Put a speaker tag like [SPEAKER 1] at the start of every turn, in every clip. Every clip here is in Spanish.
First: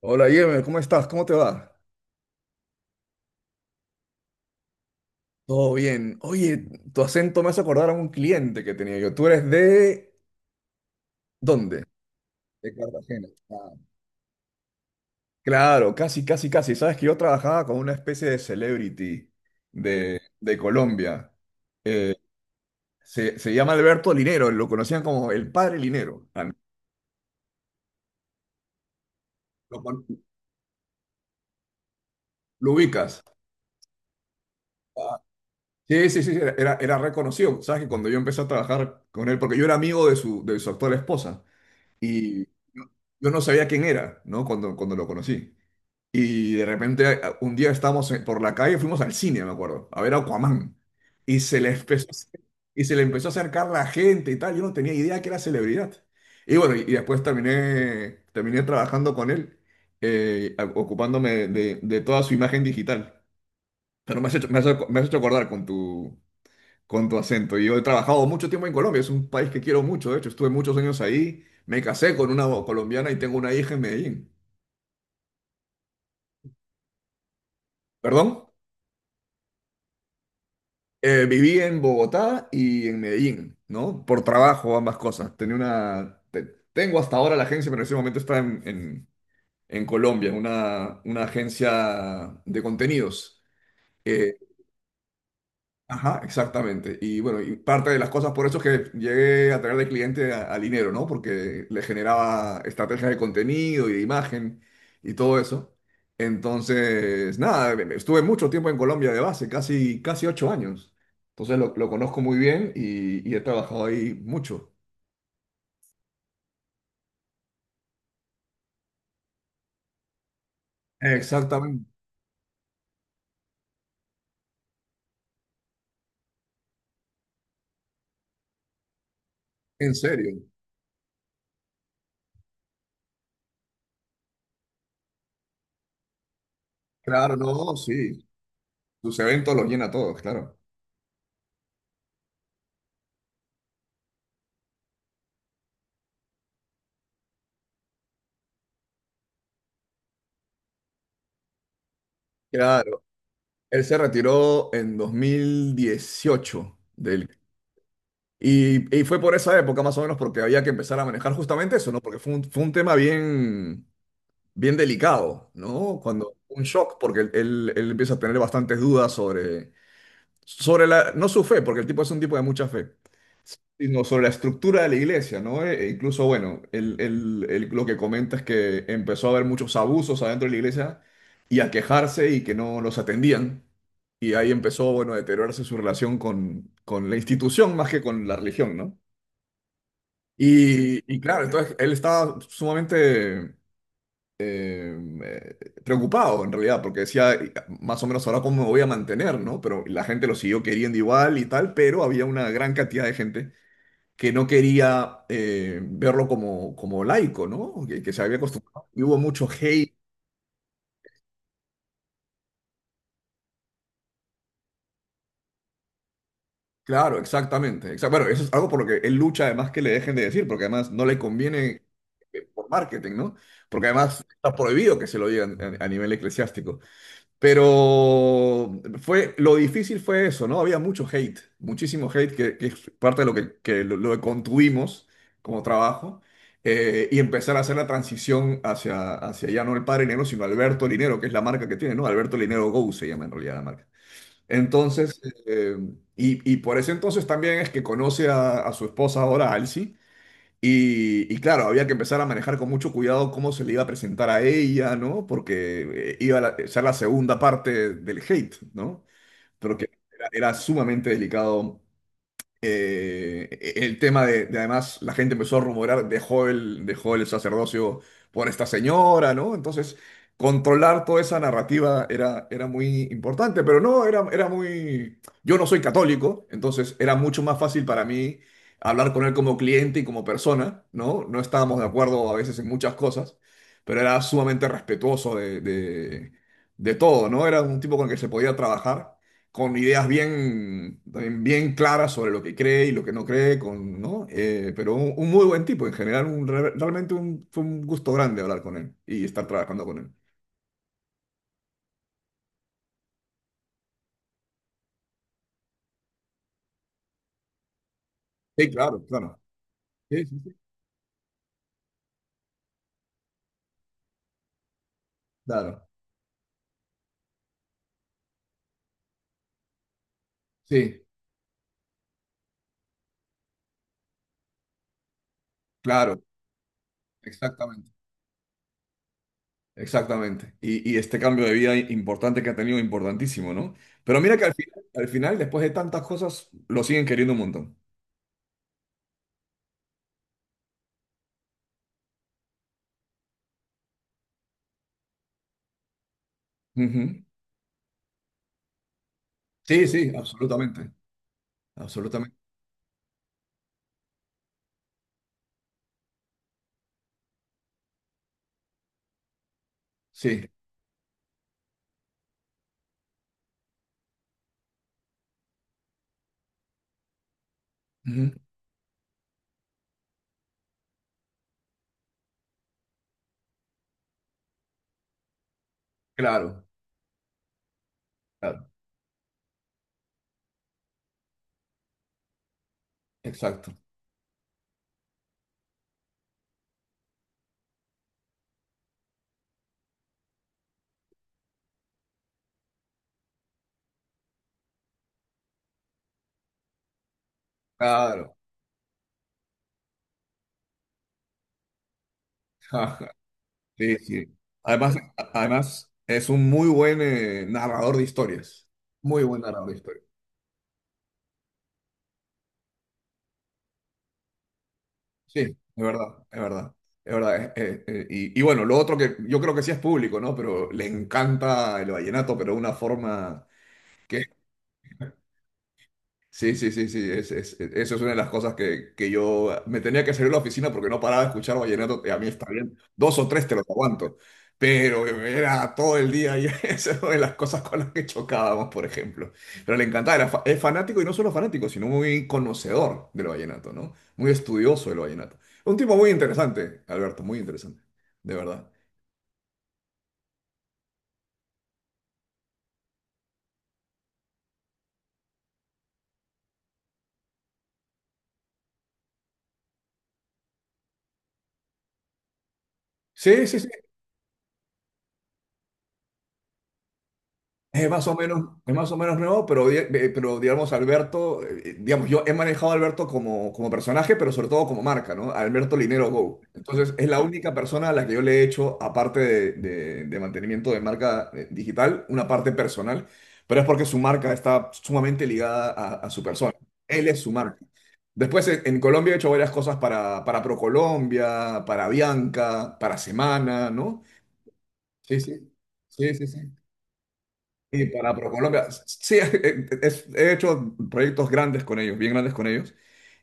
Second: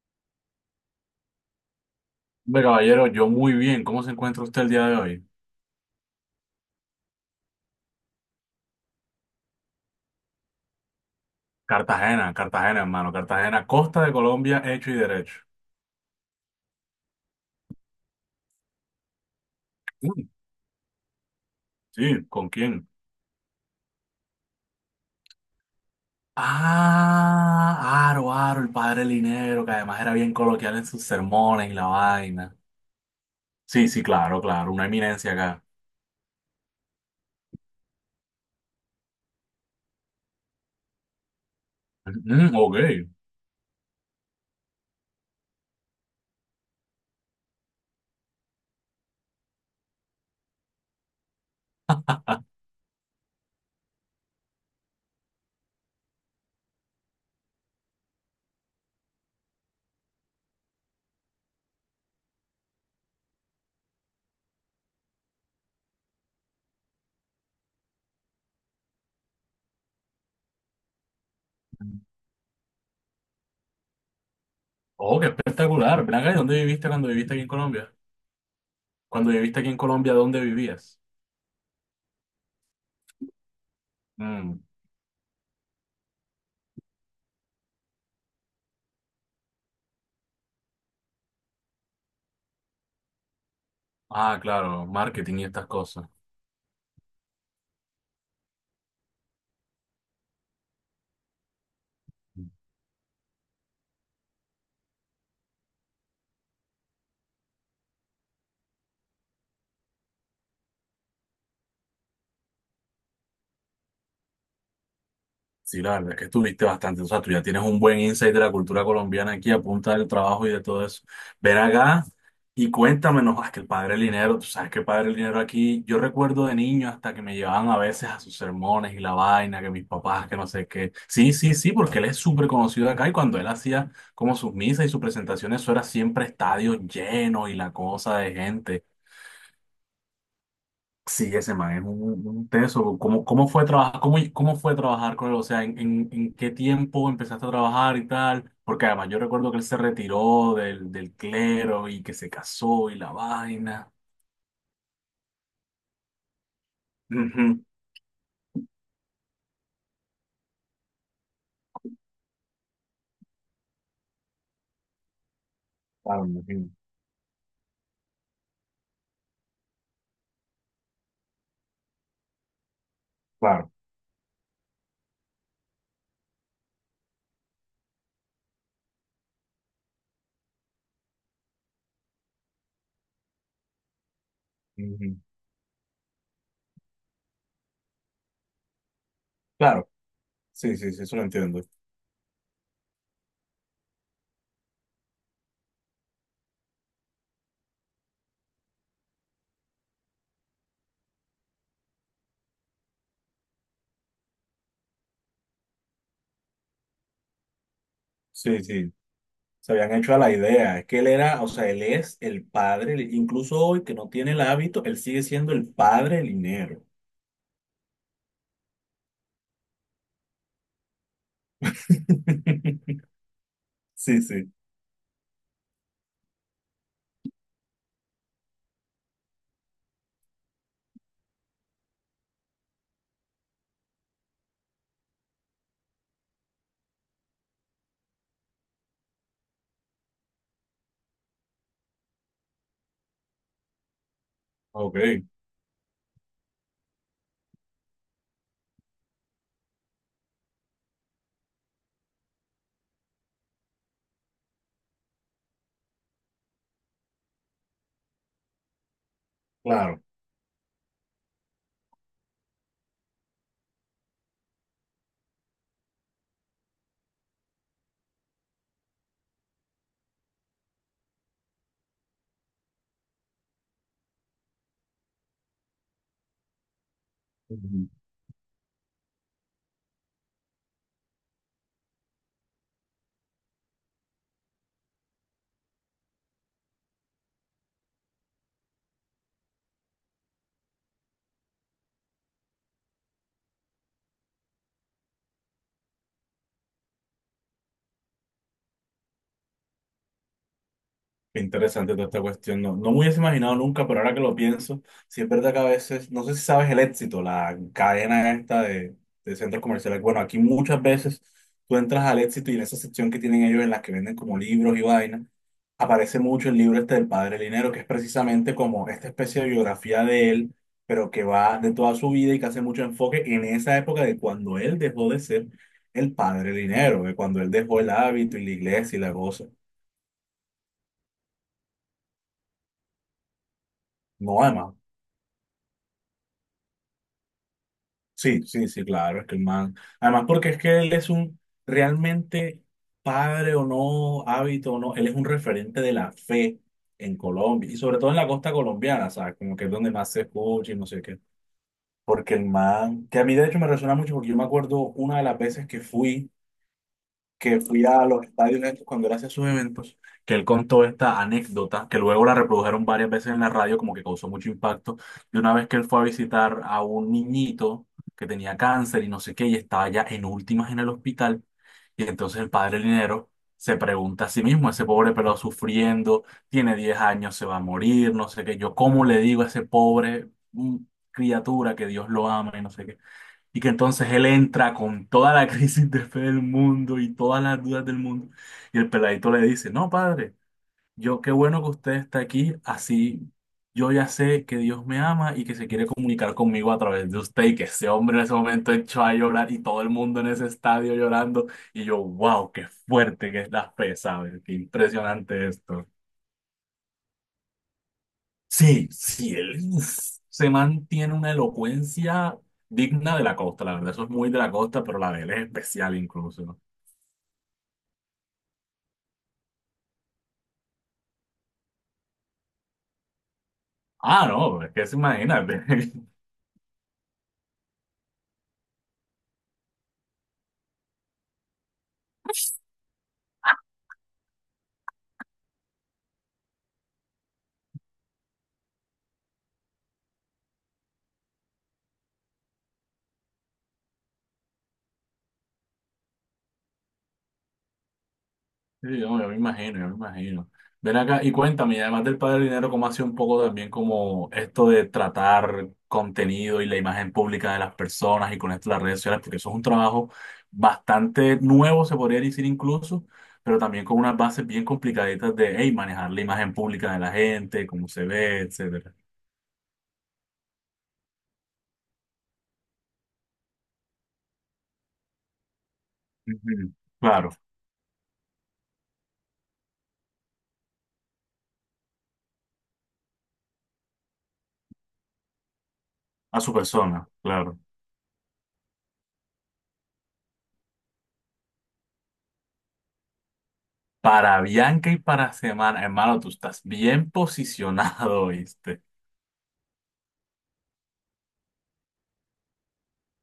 [SPEAKER 1] Hola, Yeme, ¿cómo estás? ¿Cómo te va?
[SPEAKER 2] Hombre, caballero, yo muy bien. ¿Cómo se encuentra usted el día de hoy?
[SPEAKER 1] Todo bien. Oye, tu acento me hace acordar a un cliente que tenía yo. ¿Tú eres de dónde?
[SPEAKER 2] Cartagena,
[SPEAKER 1] De
[SPEAKER 2] Cartagena, hermano.
[SPEAKER 1] Cartagena.
[SPEAKER 2] Cartagena,
[SPEAKER 1] Ah,
[SPEAKER 2] costa de Colombia, hecho y derecho.
[SPEAKER 1] claro, casi, casi, casi. Sabes que yo trabajaba con una especie de celebrity de,
[SPEAKER 2] Mm,
[SPEAKER 1] de Colombia. Eh,
[SPEAKER 2] sí, ¿con quién?
[SPEAKER 1] se llama Alberto Linero, lo conocían como el padre Linero. Ah.
[SPEAKER 2] Ah, Aro, Aro, el padre Linero, que
[SPEAKER 1] ¿Lo,
[SPEAKER 2] además
[SPEAKER 1] con-
[SPEAKER 2] era bien coloquial en sus sermones y la vaina.
[SPEAKER 1] lo ubicas?
[SPEAKER 2] Sí, sí, claro, claro, una eminencia acá.
[SPEAKER 1] Sí, sí, sí, era reconocido. Sabes que cuando yo empecé a trabajar con él, porque yo era amigo de su actual esposa.
[SPEAKER 2] Mm,
[SPEAKER 1] Y
[SPEAKER 2] mm, ok.
[SPEAKER 1] yo yo no sabía quién era, ¿no? Cuando lo conocí. Y de repente un día estábamos por la calle, fuimos al cine, me acuerdo, a ver Aquaman. Y se le empezó, a hacer- y se le empezó a acercar la gente y tal. Yo no tenía idea que era celebridad. Y bueno, y después terminé trabajando con él, ocupándome de toda su imagen digital. Pero me has hecho, me has, ac- me has hecho acordar con tu acento. Y yo he trabajado mucho tiempo en Colombia, es un país que quiero mucho; de hecho, estuve muchos años ahí, me casé con una colombiana y tengo una hija en Medellín.
[SPEAKER 2] Oh, qué espectacular. Ven acá, ¿y dónde viviste cuando viviste aquí en Colombia?
[SPEAKER 1] Perdón.
[SPEAKER 2] Cuando viviste aquí en Colombia, ¿dónde vivías?
[SPEAKER 1] Viví en Bogotá y en Medellín, ¿no? Por
[SPEAKER 2] Mm.
[SPEAKER 1] trabajo, ambas cosas. Tengo hasta ahora la agencia, pero en ese momento está en Colombia, una agencia de contenidos. Eh,
[SPEAKER 2] Ah, claro, marketing y estas cosas.
[SPEAKER 1] Ajá, exactamente. Y bueno, y parte de las cosas por eso es que llegué a traer de cliente a Linero, ¿no? Porque le generaba estrategias de contenido y de imagen y todo eso. Entonces, nada, estuve mucho tiempo en Colombia de base, casi, casi 8 años. Entonces lo conozco muy bien y he trabajado ahí mucho.
[SPEAKER 2] Sí, la verdad es que estuviste bastante, o sea, tú ya tienes un buen insight de la cultura colombiana aquí a punta del trabajo y de todo eso. Ven
[SPEAKER 1] Exactamente,
[SPEAKER 2] acá y cuéntame, no, es que el padre del dinero, tú sabes que el padre del dinero aquí, yo recuerdo de niño hasta que me llevaban a veces a sus sermones y la vaina, que mis
[SPEAKER 1] en
[SPEAKER 2] papás,
[SPEAKER 1] serio.
[SPEAKER 2] que no sé qué. Sí, sí, sí, porque él es súper conocido acá y cuando él hacía como sus misas y sus presentaciones, eso era siempre estadios
[SPEAKER 1] Claro,
[SPEAKER 2] llenos y la
[SPEAKER 1] no,
[SPEAKER 2] cosa
[SPEAKER 1] sí.
[SPEAKER 2] de gente.
[SPEAKER 1] Sus eventos los llena a todos, claro.
[SPEAKER 2] Sí, ese man es un teso. ¿Cómo fue trabajar, cómo fue trabajar con él? O sea, ¿en qué tiempo empezaste a trabajar y tal? Porque además yo recuerdo que él se retiró del clero y que se casó y
[SPEAKER 1] Claro,
[SPEAKER 2] la
[SPEAKER 1] él
[SPEAKER 2] vaina.
[SPEAKER 1] se retiró en 2018 del...
[SPEAKER 2] Ujú.
[SPEAKER 1] Y fue por esa época más o menos porque había que empezar a manejar justamente eso, ¿no? Porque fue un tema bien, bien delicado, ¿no?
[SPEAKER 2] Claro, me
[SPEAKER 1] Cuando un
[SPEAKER 2] imagino,
[SPEAKER 1] shock, porque él empieza a tener bastantes dudas sobre, sobre la, no su fe, porque el tipo es un tipo de mucha fe,
[SPEAKER 2] claro,
[SPEAKER 1] sino sobre la estructura de la iglesia, ¿no? E incluso, bueno, él lo que comenta es que empezó a haber muchos abusos adentro de la iglesia y a quejarse y que no los atendían. Y ahí empezó,
[SPEAKER 2] ujú,
[SPEAKER 1] bueno, a deteriorarse su relación con la institución más que con la religión, ¿no?
[SPEAKER 2] claro, sí, sí,
[SPEAKER 1] Y,
[SPEAKER 2] sí, eso
[SPEAKER 1] y
[SPEAKER 2] lo
[SPEAKER 1] claro,
[SPEAKER 2] entiendo.
[SPEAKER 1] entonces él estaba sumamente em, eh, preocupado en realidad, porque decía, más o menos ahora cómo me voy a mantener, ¿no? Pero la gente lo siguió queriendo igual y tal, pero había una gran cantidad de gente que no quería verlo como laico, ¿no? Que se había
[SPEAKER 2] Sí,
[SPEAKER 1] acostumbrado.
[SPEAKER 2] sí,
[SPEAKER 1] Y hubo mucho
[SPEAKER 2] se habían
[SPEAKER 1] hate.
[SPEAKER 2] hecho a la idea. Es que él era, o sea, él es el padre, del- incluso hoy que no tiene el hábito, él sigue siendo el padre del dinero.
[SPEAKER 1] Claro, exactamente. Bueno, eso es algo por lo que él lucha, además que le dejen de decir, porque además no le conviene por marketing, ¿no? Porque
[SPEAKER 2] Sí,
[SPEAKER 1] además
[SPEAKER 2] sí,
[SPEAKER 1] está prohibido que se lo digan a nivel eclesiástico. Lo difícil fue eso, ¿no? Había mucho hate, muchísimo hate, que es parte de lo que, lo que construimos como trabajo, y empezar a hacer la transición hacia, hacia ya no el Padre Linero, sino Alberto Linero, que es la marca que tiene, ¿no? Alberto Linero Go se llama en realidad la marca.
[SPEAKER 2] ok,
[SPEAKER 1] Entonces, eh, y, y por ese entonces también es que conoce a su esposa ahora, Alci, y claro, había que empezar a manejar con mucho cuidado cómo se le iba a presentar a ella, ¿no? Porque iba a ser la segunda parte del hate, ¿no? Pero que
[SPEAKER 2] claro.
[SPEAKER 1] era sumamente delicado el tema además, la gente empezó a rumorar, dejó el sacerdocio por esta señora, ¿no? Entonces, controlar toda esa narrativa era muy importante, pero no, era, era muy... Yo no soy católico, entonces era mucho más fácil
[SPEAKER 2] Ujú.
[SPEAKER 1] para mí hablar con él como cliente y como persona, ¿no? No estábamos de acuerdo a veces en muchas cosas, pero era sumamente respetuoso de todo, ¿no? Era un tipo con el que se podía trabajar con ideas bien, también bien claras sobre lo que cree y lo que no cree, ¿no? Pero un muy buen tipo en general, realmente fue un gusto grande hablar con él y estar trabajando con él.
[SPEAKER 2] Qué interesante toda esta cuestión. No, no me hubiese imaginado nunca, pero ahora que lo pienso, sí es verdad que a veces, no sé si sabes el éxito, la cadena esta
[SPEAKER 1] Sí,
[SPEAKER 2] de,
[SPEAKER 1] claro,
[SPEAKER 2] de
[SPEAKER 1] claro.
[SPEAKER 2] centros comerciales. Bueno,
[SPEAKER 1] Sí,
[SPEAKER 2] aquí
[SPEAKER 1] sí, sí.
[SPEAKER 2] muchas veces tú entras al éxito y en esa sección que tienen ellos en las que venden como libros y vainas,
[SPEAKER 1] Claro,
[SPEAKER 2] aparece mucho el libro este del Padre Linero, que es precisamente como esta especie de biografía de él,
[SPEAKER 1] sí,
[SPEAKER 2] pero que va de toda su vida y que hace mucho enfoque en esa época de cuando él dejó de ser el
[SPEAKER 1] claro,
[SPEAKER 2] Padre Linero, de cuando él dejó el
[SPEAKER 1] exactamente.
[SPEAKER 2] hábito y la iglesia y la cosa.
[SPEAKER 1] Exactamente. Y este cambio de vida importante que ha tenido, importantísimo, ¿no? Pero mira
[SPEAKER 2] No,
[SPEAKER 1] que
[SPEAKER 2] además.
[SPEAKER 1] al final, después de tantas cosas, lo siguen queriendo un montón.
[SPEAKER 2] Sí, sí, sí, claro, es que el man. Además, porque es que él es un realmente padre o no, hábito o no, él es un referente de la fe en
[SPEAKER 1] Ujú.
[SPEAKER 2] Colombia y sobre todo en la costa colombiana, ¿sabes? Como que es
[SPEAKER 1] Sí,
[SPEAKER 2] donde más
[SPEAKER 1] sí,
[SPEAKER 2] se escucha y no
[SPEAKER 1] absolutamente.
[SPEAKER 2] sé qué. Porque
[SPEAKER 1] Absolutamente.
[SPEAKER 2] el man, que a mí de hecho me resuena mucho porque yo me acuerdo una de las veces que fui a los estadios estos cuando él hacía sus eventos, que él
[SPEAKER 1] Sí.
[SPEAKER 2] contó esta anécdota, que luego la reprodujeron varias veces en la radio, como que causó mucho impacto, de una vez que él fue a visitar a un niñito que
[SPEAKER 1] Ujú.
[SPEAKER 2] tenía cáncer y no sé qué, y estaba ya en últimas en el hospital, y entonces el padre Linero se pregunta a sí mismo, ese pobre pelado sufriendo,
[SPEAKER 1] Claro,
[SPEAKER 2] tiene 10 años, se va a morir, no sé qué,
[SPEAKER 1] claro.
[SPEAKER 2] yo cómo le digo a ese pobre criatura que Dios lo ama y no sé qué. Y que
[SPEAKER 1] Exacto.
[SPEAKER 2] entonces él entra con toda la crisis de fe del mundo y todas las dudas del mundo. Y el peladito le dice, no, padre, yo qué bueno que usted está aquí, así yo ya sé que Dios me ama y que se quiere comunicar conmigo a través de usted. Y que ese hombre en ese
[SPEAKER 1] Claro.
[SPEAKER 2] momento echó a llorar y todo el mundo en ese estadio llorando. Y yo, wow, qué fuerte que es la fe,
[SPEAKER 1] Sí, sí.
[SPEAKER 2] ¿sabes? Qué
[SPEAKER 1] Además,
[SPEAKER 2] impresionante esto.
[SPEAKER 1] además es un muy buen narrador de historias.
[SPEAKER 2] Sí,
[SPEAKER 1] Muy
[SPEAKER 2] sí,
[SPEAKER 1] buen
[SPEAKER 2] él
[SPEAKER 1] narrador de
[SPEAKER 2] uf,
[SPEAKER 1] historias.
[SPEAKER 2] se mantiene una elocuencia digna de la costa, la verdad, eso es muy de la costa, pero la de él es
[SPEAKER 1] Sí, es
[SPEAKER 2] especial
[SPEAKER 1] verdad, es
[SPEAKER 2] incluso.
[SPEAKER 1] verdad. Es verdad. Bueno, lo otro que yo creo que sí es público, ¿no? Pero le encanta el vallenato, pero de una forma que...
[SPEAKER 2] Ah, no, ¿es que se imagina?
[SPEAKER 1] Sí, sí, sí, sí, eso es una de las cosas que yo me tenía que salir de la oficina porque no paraba de escuchar vallenato, y a mí está bien, dos o tres te los aguanto, pero era todo el día y esa es una de las cosas con las que chocábamos, por ejemplo. Pero le encantaba, es fanático y no solo fanático, sino muy conocedor del vallenato, ¿no? Muy estudioso del vallenato. Un tipo muy interesante, Alberto, muy interesante, de verdad.
[SPEAKER 2] Sí, no, yo me imagino, yo me imagino. Ven acá y cuéntame, y además del Padre Dinero, ¿cómo hace un poco también como esto de tratar contenido y la imagen pública de las personas y con esto las redes sociales? Porque eso es un trabajo bastante nuevo, se podría decir incluso,
[SPEAKER 1] Sí, sí,
[SPEAKER 2] pero
[SPEAKER 1] sí.
[SPEAKER 2] también con unas bases bien complicaditas de, hey, manejar la imagen pública de la gente,
[SPEAKER 1] Es
[SPEAKER 2] cómo se
[SPEAKER 1] más o
[SPEAKER 2] ve,
[SPEAKER 1] menos, es más
[SPEAKER 2] etcétera.
[SPEAKER 1] o menos nuevo, pero, pero digamos, Alberto, digamos, yo he manejado a Alberto como personaje, pero sobre todo como marca, ¿no? Alberto Linero Go.
[SPEAKER 2] Ujú.
[SPEAKER 1] Entonces, es la
[SPEAKER 2] Claro,
[SPEAKER 1] única persona a la que yo le he hecho, aparte de mantenimiento de marca digital, una parte personal, pero es porque su marca está sumamente ligada a su
[SPEAKER 2] a su
[SPEAKER 1] persona. Él
[SPEAKER 2] persona,
[SPEAKER 1] es su marca.
[SPEAKER 2] claro.
[SPEAKER 1] Después, en Colombia he hecho varias cosas para ProColombia, para Bianca, para Semana, ¿no?
[SPEAKER 2] Para Bianca y
[SPEAKER 1] Sí,
[SPEAKER 2] para
[SPEAKER 1] sí.
[SPEAKER 2] Semana,
[SPEAKER 1] Sí,
[SPEAKER 2] hermano,
[SPEAKER 1] sí,
[SPEAKER 2] tú
[SPEAKER 1] sí.
[SPEAKER 2] estás bien
[SPEAKER 1] Y para
[SPEAKER 2] posicionado,
[SPEAKER 1] ProColombia,
[SPEAKER 2] ¿viste?
[SPEAKER 1] sí, he hecho proyectos grandes con ellos, bien grandes con ellos,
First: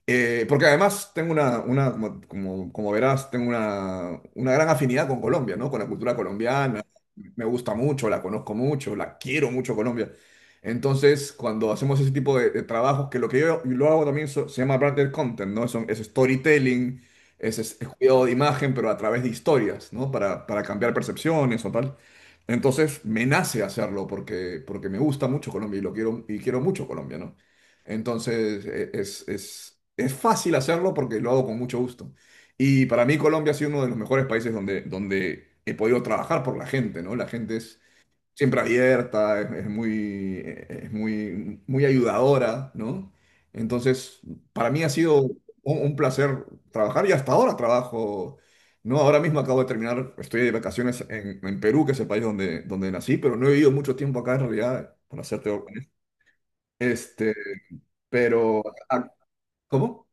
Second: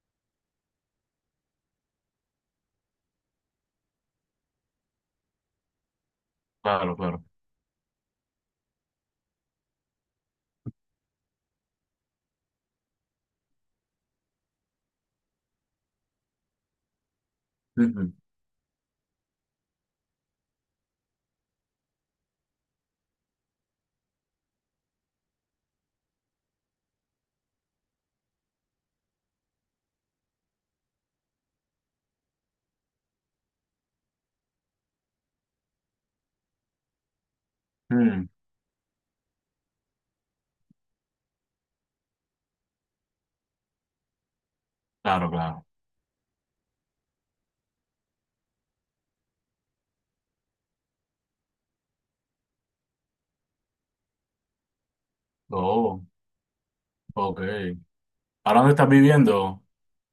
[SPEAKER 1] porque además tengo una como, verás, tengo una gran afinidad con Colombia, ¿no? Con la cultura colombiana,
[SPEAKER 2] Claro, claro.
[SPEAKER 1] me gusta mucho, la conozco mucho, la quiero mucho Colombia. Entonces, cuando hacemos ese tipo de trabajos, que lo que yo lo hago también se llama branded content, ¿no? Es storytelling, es
[SPEAKER 2] Ujú.
[SPEAKER 1] cuidado de imagen, pero a través de historias, ¿no? Para cambiar percepciones o tal. Entonces, me nace hacerlo porque me gusta mucho Colombia y lo quiero, y quiero mucho Colombia, ¿no? Entonces, es fácil hacerlo porque lo hago con mucho gusto. Y para mí Colombia ha sido uno de los mejores países donde he podido trabajar por la gente, ¿no? La gente es
[SPEAKER 2] Mm,
[SPEAKER 1] siempre abierta, es muy, muy ayudadora, ¿no? Entonces, para mí ha sido
[SPEAKER 2] claro,
[SPEAKER 1] un,
[SPEAKER 2] claro.
[SPEAKER 1] un placer trabajar y hasta ahora trabajo, ¿no? Ahora mismo acabo de terminar, estoy de vacaciones en Perú, que es el país donde nací, pero no he vivido mucho tiempo acá en realidad, para serte honesto.
[SPEAKER 2] Oh,
[SPEAKER 1] Este,
[SPEAKER 2] ok. ¿Ahora
[SPEAKER 1] pero,
[SPEAKER 2] dónde estás
[SPEAKER 1] ah,
[SPEAKER 2] viviendo?
[SPEAKER 1] ¿cómo?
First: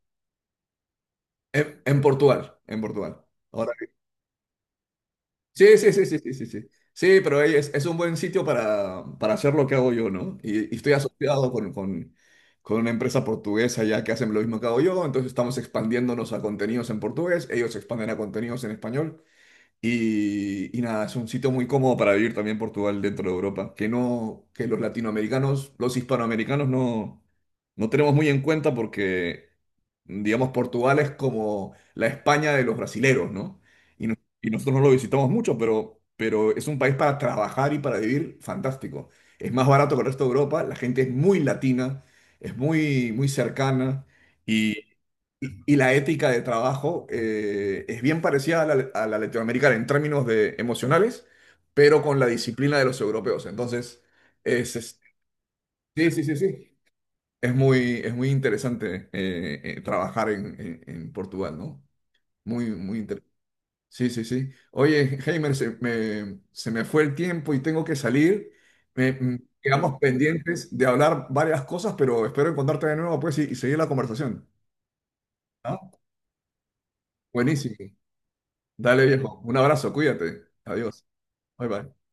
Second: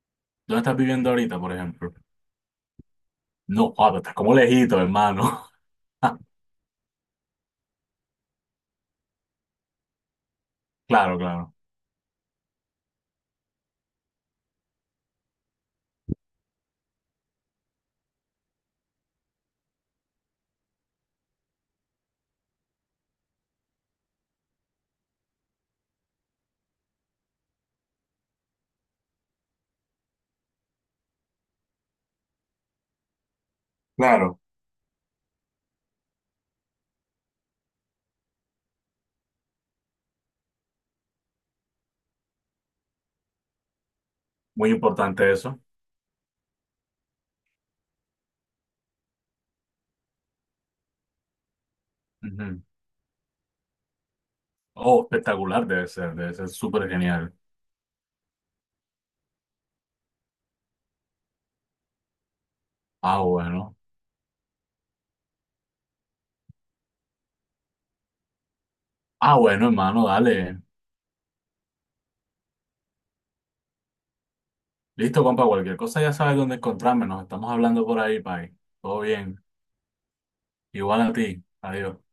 [SPEAKER 2] ¿Dónde estás viviendo ahorita, por
[SPEAKER 1] En,
[SPEAKER 2] ejemplo?
[SPEAKER 1] en Portugal, en Portugal. Ahora
[SPEAKER 2] No, ah, pero estás como lejito, hermano.
[SPEAKER 1] sí, sí, sí, sí, sí, sí, sí. Sí, pero ahí es un buen sitio para hacer lo que hago yo, ¿no? Y estoy
[SPEAKER 2] Claro,
[SPEAKER 1] asociado
[SPEAKER 2] claro.
[SPEAKER 1] con una empresa portuguesa ya que hacen lo mismo que hago yo, entonces estamos expandiéndonos a contenidos en portugués, ellos se expanden a contenidos en español. Y nada, es un sitio muy cómodo para vivir también Portugal dentro de Europa, que no, que los latinoamericanos, los hispanoamericanos no tenemos muy en cuenta porque, digamos, Portugal es como la España de los brasileros, ¿no? Y, no-
[SPEAKER 2] Claro,
[SPEAKER 1] y nosotros no lo visitamos mucho, pero es un país para trabajar y para vivir fantástico. Es más barato que el resto de Europa, la gente es muy latina, es muy, muy cercana
[SPEAKER 2] muy importante eso.
[SPEAKER 1] y la ética de trabajo es bien parecida a la latinoamericana en términos de emocionales, pero con la
[SPEAKER 2] Ujú.
[SPEAKER 1] disciplina de los europeos. Entonces, es, es-
[SPEAKER 2] Oh, espectacular
[SPEAKER 1] sí, sí,
[SPEAKER 2] debe
[SPEAKER 1] sí,
[SPEAKER 2] ser
[SPEAKER 1] sí.
[SPEAKER 2] súper genial.
[SPEAKER 1] Es muy interesante trabajar en Portugal, ¿no? Muy, muy
[SPEAKER 2] Ah,
[SPEAKER 1] interesante.
[SPEAKER 2] bueno.
[SPEAKER 1] Sí, sí, sí. Oye, Heimer, se me fue el tiempo y tengo que salir.
[SPEAKER 2] Ah, bueno,
[SPEAKER 1] Quedamos
[SPEAKER 2] hermano, dale.
[SPEAKER 1] pendientes de hablar varias cosas, pero espero encontrarte de nuevo, pues, y seguir la conversación.
[SPEAKER 2] Listo, compa, cualquier cosa
[SPEAKER 1] ¿No?
[SPEAKER 2] ya sabes dónde encontrarme. Nos estamos
[SPEAKER 1] Buenísimo.
[SPEAKER 2] hablando por ahí, pai. Todo
[SPEAKER 1] Dale, viejo.
[SPEAKER 2] bien.
[SPEAKER 1] Un abrazo, cuídate.
[SPEAKER 2] Igual
[SPEAKER 1] Adiós.
[SPEAKER 2] a ti.
[SPEAKER 1] Bye bye.
[SPEAKER 2] Adiós.